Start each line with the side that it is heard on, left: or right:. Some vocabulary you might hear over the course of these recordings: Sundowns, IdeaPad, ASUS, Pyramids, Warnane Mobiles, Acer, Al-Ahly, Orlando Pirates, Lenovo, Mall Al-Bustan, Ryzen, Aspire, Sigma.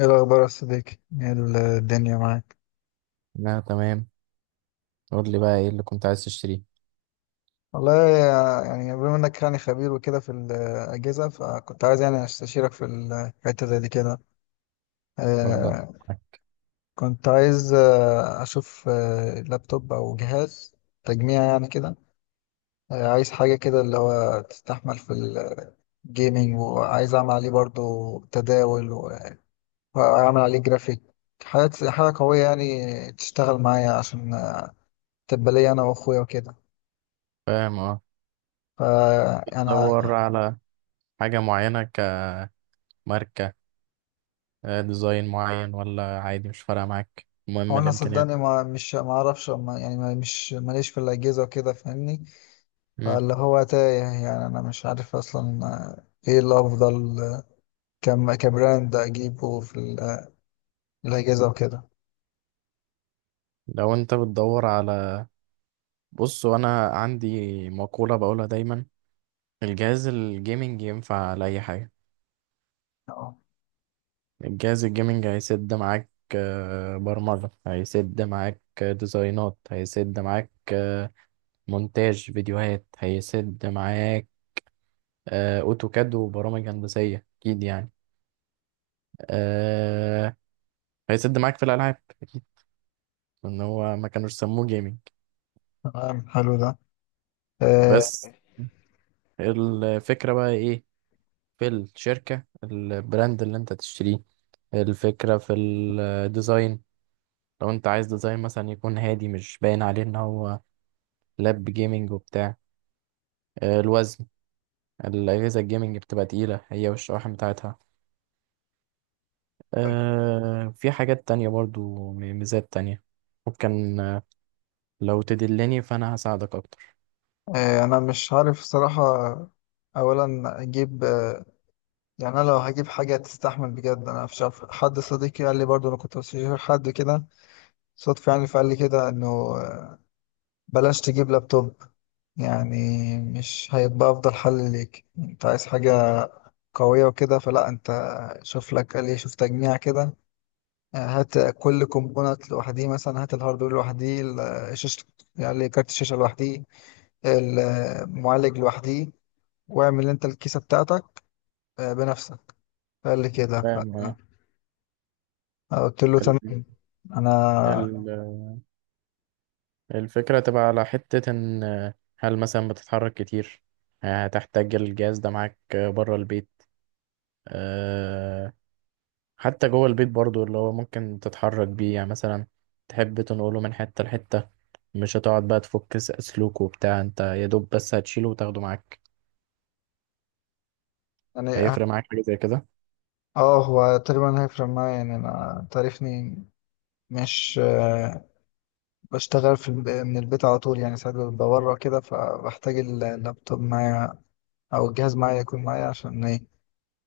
left: ايه الاخبار يا صديقي؟ ايه الدنيا معاك؟
right: لا، تمام. قول لي بقى ايه اللي كنت عايز تشتريه؟
left: والله، يعني بما انك يعني خبير وكده في الاجهزه، فكنت عايز يعني استشيرك في الحته زي دي كده.
right: اتفضل،
left: آه،
right: معاك.
left: كنت عايز اشوف لابتوب او جهاز تجميع يعني كده. عايز حاجه كده اللي هو تستحمل في الجيمنج، وعايز اعمل عليه برضو تداول واعمل عليه جرافيك. حاجه حاجه قويه يعني تشتغل معايا، عشان تبقى لي انا واخويا وكده.
right: فاهم، اه.
left: فانا
right: بتدور على حاجة معينة؟ كماركة، ديزاين معين، ولا عادي مش فارقة معاك؟
left: هو
right: المهم
left: انا
right: الإمكانيات.
left: صدقني، ما مش ما اعرفش ما يعني ما مش ماليش في الاجهزه وكده، فاهمني.
right: مم.
left: فاللي هو تايه، يعني انا مش عارف اصلا ايه الافضل، كم كبراند اجيبه في الاجهزه وكده.
right: لو انت بتدور على، بص، وانا عندي مقولة بقولها دايما: الجهاز الجيمنج ينفع لأي حاجة.
left: اه
right: الجهاز الجيمنج هيسد معاك برمجة، هيسد معاك ديزاينات، هيسد معاك مونتاج فيديوهات، هيسد معاك اوتوكاد وبرامج هندسيه، اكيد يعني. آه، هيسد معاك في الالعاب، ان هو ما كانوش سموه جيمنج.
left: تمام، حلو ده. آه،
right: بس الفكره بقى ايه؟ في الشركه، البراند اللي انت تشتريه، الفكره في الديزاين. لو انت عايز ديزاين مثلا يكون هادي، مش باين عليه ان هو لاب جيمنج وبتاع. الوزن، الاجهزه الجيمنج بتبقى تقيله هي والشواحن بتاعتها. في حاجات تانية برضو، ميزات تانية ممكن، لو تدلني فانا هساعدك اكتر.
left: انا مش عارف صراحه. اولا اجيب، يعني انا لو هجيب حاجه تستحمل بجد، انا مش عارف. حد صديقي قال لي برضو، انا كنت بشوف حد كده صدفه يعني، فقال لي كده انه بلاش تجيب لابتوب. يعني مش هيبقى افضل حل ليك، انت عايز حاجة قوية وكده. فلا، انت شوف لك، قال ايه، شوف تجميع كده. هات كل كومبوننت لوحديه، مثلا هات الهاردوير لوحديه، شاشة، يعني كارت الشاشة لوحديه، المعالج لوحديه، واعمل انت الكيسة بتاعتك بنفسك. قال لي كده.
right: فاهم، اه.
left: قلت له
right: ال-
left: تمام. انا
right: ال- الفكرة تبقى على حتة ان هل مثلا بتتحرك كتير، هتحتاج الجهاز ده معاك بره البيت؟ آه، حتى جوه البيت برضو اللي هو ممكن تتحرك بيه، يعني مثلا تحب تنقله من حتة لحتة، مش هتقعد بقى تفك سلوك وبتاع، انت يا دوب بس هتشيله وتاخده معاك.
left: يعني
right: هيفرق معاك حاجة زي كده؟
left: اه، هو تقريبا هيفرق معايا. يعني انا تعرفني، مش بشتغل في من البيت على طول. يعني ساعات ببقى بره كده، فبحتاج اللابتوب معايا، أو الجهاز معايا، يكون معايا عشان إيه؟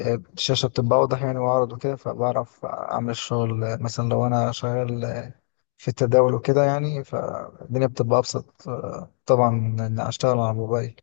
left: الشاشة بتبقى أوضح يعني وأعرض وكده، فبعرف أعمل الشغل. مثلا لو أنا شغال في التداول وكده، يعني فالدنيا بتبقى أبسط، طبعا، من إن أشتغل على الموبايل.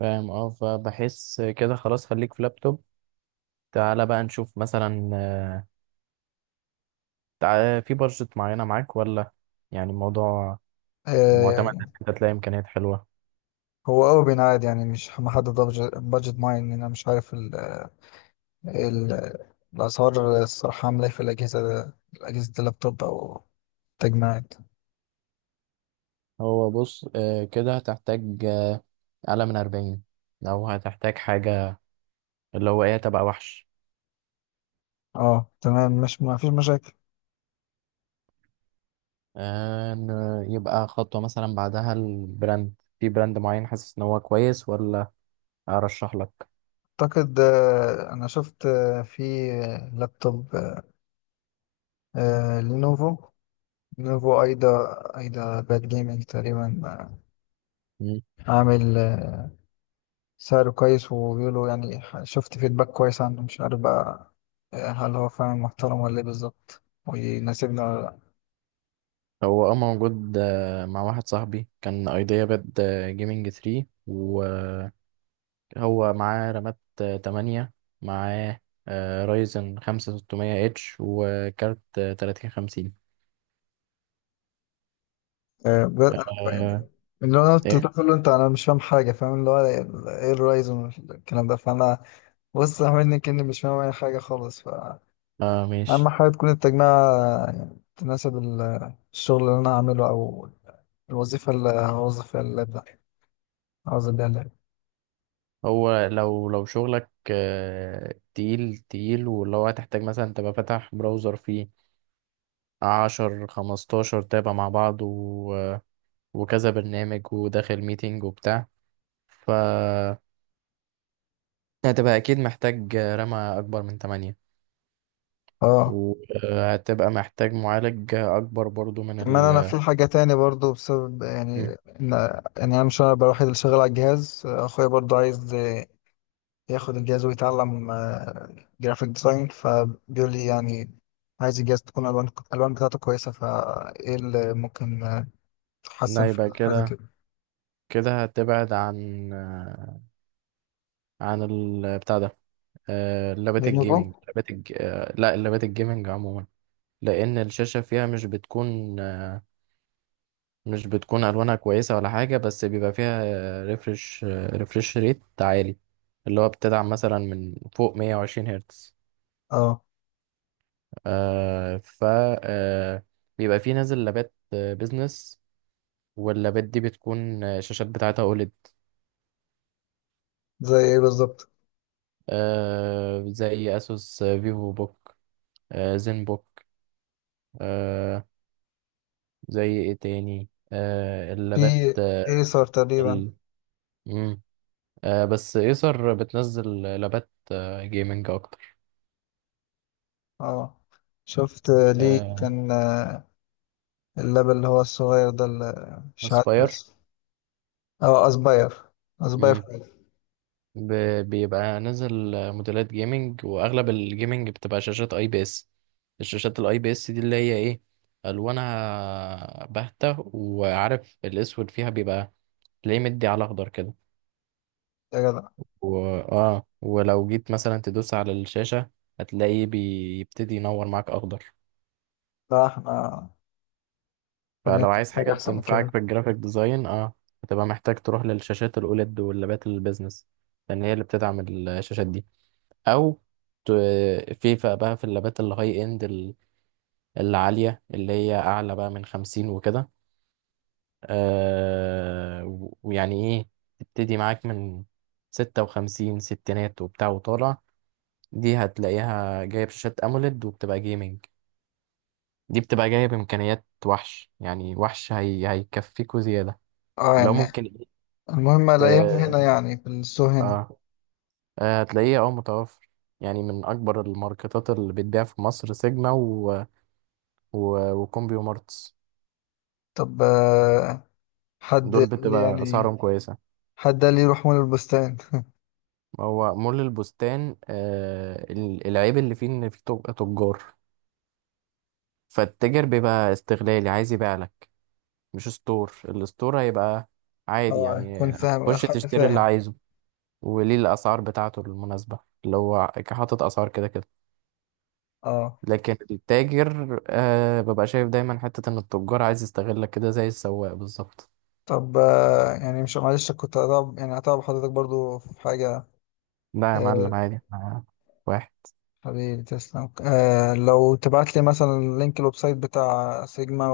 right: فاهم، اه. فبحس كده خلاص، خليك في لابتوب. تعالى بقى نشوف مثلا، في بادجت معينة معاك، ولا يعني الموضوع معتمد
left: آه،
right: إن أنت تلاقي إمكانيات حلوة؟
left: هو أوي بينعاد، يعني مش محدد بادجت معين. إن أنا مش عارف ال... الأسعار الصراحة عاملة إيه في الأجهزة. اللابتوب أو التجميعات.
right: هو بص، كده هتحتاج أعلى من أربعين لو هتحتاج حاجة اللي هو إيه، تبقى وحش.
left: اه تمام، مش ما فيش مشاكل.
right: إن يبقى خطوة مثلا بعدها البراند، في براند معين حاسس إن هو كويس، ولا أرشح لك؟
left: اعتقد، انا شفت، في لابتوب آه، لينوفو لينوفو ايدا باد جيمنج تقريبا.
right: مم.
left: عامل سعره كويس، وبيقولوا يعني، شفت فيدباك كويس عنه. مش عارف بقى، هل هو فعلا محترم ولا ايه بالظبط، ويناسبنا ولا لا؟
right: هو موجود مع واحد صاحبي، كان أيديا باد جيمنج 3. هو معاه رامات 8، معاه رايزن 5600 اتش، وكارت 3050.
left: آه، بجد؟ أنا يعني،
right: آه.
left: اللي انا قلت
right: ايه.
left: تقول له انت، انا مش فاهم حاجه، فاهم اللي هو ايه الرايزون والكلام ده. فانا بص، عاملني كأني مش فاهم اي حاجه خالص.
right: اه،
left: اهم
right: ماشي.
left: حاجه تكون التجميعة يعني تناسب الشغل اللي انا هعمله، او الوظيفه اللي هوظف فيها اللاب ده، هوظف بيها اللاب.
right: هو لو شغلك تقيل تقيل، واللي هو هتحتاج مثلا تبقى فاتح براوزر فيه 10 15 تابع مع بعض، و... آه، وكذا برنامج، وداخل ميتنج وبتاع، ف هتبقى اكيد محتاج رامة اكبر من 8،
left: اه،
right: وهتبقى محتاج معالج اكبر برضو من
left: كمان انا في حاجه تاني برضو بسبب يعني
right: ال
left: ان، يعني انا مش انا الوحيد اللي شغال على الجهاز. اخويا برضو عايز ياخد الجهاز ويتعلم جرافيك ديزاين، فبيقول لي يعني عايز الجهاز تكون الالوان بتاعته كويسه. فايه اللي ممكن تحسن
right: لا،
left: في
right: يبقى
left: حاجه
right: كده.
left: كده؟
right: كده هتبعد عن عن بتاع ده، لابات
left: لينوفو.
right: الجيمنج، لابات الج... آه، لا، اللابات الجيمنج عموما. لأن الشاشة فيها مش بتكون ألوانها كويسة ولا حاجة، بس بيبقى فيها ريفرش ريفرش ريت عالي، اللي هو بتدعم مثلا من فوق 120 هرتز.
left: اه،
right: آه، ف آه، بيبقى فيه نازل لابات بيزنس، واللابات دي بتكون الشاشات بتاعتها أوليد،
left: زي ايه بالظبط؟
right: زي اسوس فيفو بوك، زين بوك، آه زي ايه تاني؟
left: في
right: اللابات،
left: ايسر تقريبا.
right: ال... مم. بس ايسر بتنزل لابات جيمنج اكتر.
left: اه، شفت. ليه
right: آه
left: كان اللاب اللي هو الصغير ده اللي مش عارف
right: اسباير.
left: اسمه؟ اه، اسباير. اسباير
right: مم.
left: فايف.
right: ب... بيبقى نازل موديلات جيمنج، واغلب الجيمنج بتبقى شاشات اي بي اس. الشاشات الاي بي اس دي اللي هي ايه، الوانها باهتة، وعارف الاسود فيها بيبقى تلاقيه مدي على اخضر كده.
left: يا جدع!
right: و... اه، ولو جيت مثلا تدوس على الشاشة، هتلاقيه بيبتدي ينور معاك اخضر.
left: لا، احنا خلينا
right: فلو
left: في
right: عايز حاجة
left: حاجة احسن من
right: تنفعك
left: كده.
right: في الجرافيك ديزاين، اه، هتبقى محتاج تروح للشاشات الاوليد واللابات البيزنس، لان هي اللي بتدعم الشاشات دي. او ت... في بقى في اللابات الهاي اند، العالية، اللي هي اعلى بقى من خمسين وكده. ويعني ايه، تبتدي معاك من ستة وخمسين، ستينات وبتاع وطالع. دي هتلاقيها جاية بشاشات أموليد وبتبقى جيمنج. دي بتبقى جاية بإمكانيات وحش، يعني وحش. هيكفيكوا زيادة
left: اه
right: لو
left: يعني،
right: ممكن إيه.
left: المهم الاقيهم هنا
right: ت-
left: يعني، في السوق هنا.
right: آه هتلاقيه اه، متوفر، يعني من أكبر الماركتات اللي بتبيع في مصر سيجما، وكومبيو مارتس.
left: طب حد
right: دول
left: قال لي
right: بتبقى
left: يعني
right: أسعارهم كويسة.
left: حد قال لي روح مول البستان
right: هو مول البستان، العيب اللي فيه إن فيه تجار، فالتاجر بيبقى استغلالي عايز يبيع، مش ستور. الستور هيبقى عادي،
left: اه،
right: يعني
left: يكون فاهم،
right: هتخش
left: حد
right: تشتري اللي
left: فاهم،
right: عايزه، وليه الأسعار بتاعته المناسبة، اللي هو حاطط أسعار كده كده.
left: اه.
right: لكن التاجر ببقى شايف دايما حتة إن التجار عايز يستغلك كده، زي السواق بالظبط.
left: طب يعني مش، معلش كنت هتعب، يعني هتعب حضرتك برضو في حاجة.
right: لا يا معلم،
left: آه،
right: عادي، احنا واحد.
left: حبيبي تسلم. آه، لو تبعت لي مثلا لينك الويب سايت بتاع سيجما،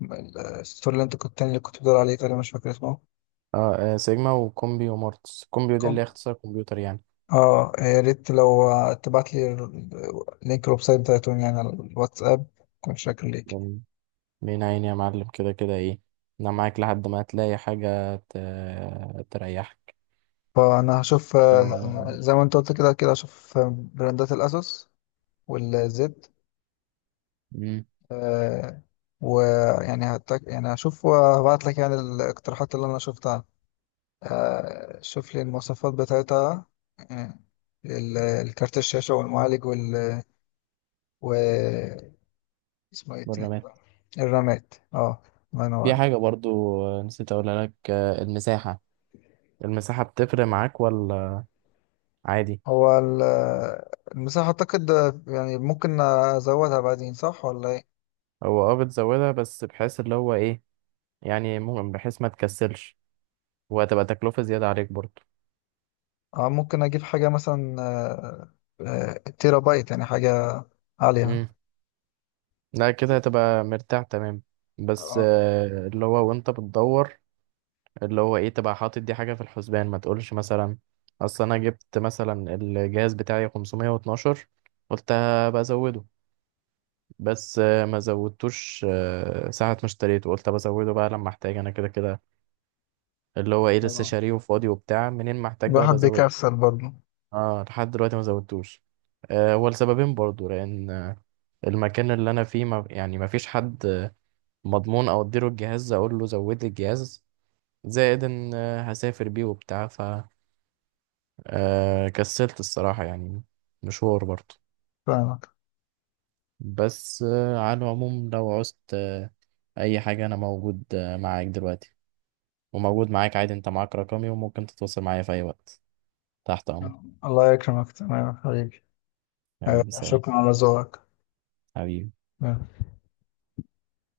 left: والستور اللي انت كنت، التاني اللي كنت بتقول عليه، تقريبا مش فاكر اسمه.
right: اه، سيجما وكومبي ومورتس، كومبي دي اللي هي
left: كوم.
right: اختصار كمبيوتر يعني.
left: اه، يا ريت لو تبعت لي لينك الويب سايت بتاعتهم، يعني على الواتساب، كنت شاكر ليك.
right: بن- بين عيني يا معلم، كده كده ايه، انا معاك لحد ما هتلاقي حاجة تريحك.
left: فانا هشوف،
right: آه،
left: زي ما انت قلت، كده كده هشوف براندات الاسوس والزد.
right: مم،
left: آه، ويعني يعني هشوف وهبعت لك يعني الاقتراحات اللي انا شفتها. شوف لي المواصفات بتاعتها، آه، الكارت الشاشة، والمعالج، وال و اسمه ايه تاني؟
right: بالرمات.
left: الرامات، اه. الله
right: في
left: ينور.
right: حاجة برضو نسيت أقولها لك، المساحة بتفرق معاك، ولا عادي؟
left: هو المساحة أعتقد يعني ممكن أزودها بعدين، صح ولا ايه؟
right: هو اه، بتزودها، بس بحيث اللي هو ايه، يعني ممكن بحيث ما تكسلش، وهتبقى تكلفة زيادة عليك برضو.
left: اه، ممكن أجيب حاجة مثلا، تيرا بايت، يعني حاجة عالية.
right: مم. لا، كده هتبقى مرتاح تمام. بس
left: اه
right: اللي هو وانت بتدور، اللي هو ايه، تبقى حاطط دي حاجة في الحسبان، ما تقولش مثلا اصل انا جبت مثلا الجهاز بتاعي 512، قلت بزوده، بس ما زودتوش. ساعة ما اشتريته قلت بزوده بقى لما احتاج، انا كده كده اللي هو ايه لسه
left: طبعا،
right: شاريه وفاضي وبتاع، منين ما احتاج بقى
left: الواحد
right: بزوده.
left: بيكسل برضه.
right: اه، لحد دلوقتي ما زودتوش. هو لسببين برضو، لان المكان اللي انا فيه ما فيش حد مضمون او اديله الجهاز اقول له زود لي الجهاز، زائد ان هسافر بيه وبتاع، ف كسلت الصراحة يعني، مشوار برضو.
left: فاهمك.
right: بس على العموم، لو عوزت اي حاجة، انا موجود معاك دلوقتي، وموجود معاك عادي، انت معاك رقمي وممكن تتواصل معايا في اي وقت. تحت امرك.
left: آه. الله يكرمك. تمام يا حبيبي. آه،
right: حبيبي، سلام.
left: شكرا على ذوقك.
right: حبيبي.
left: آه.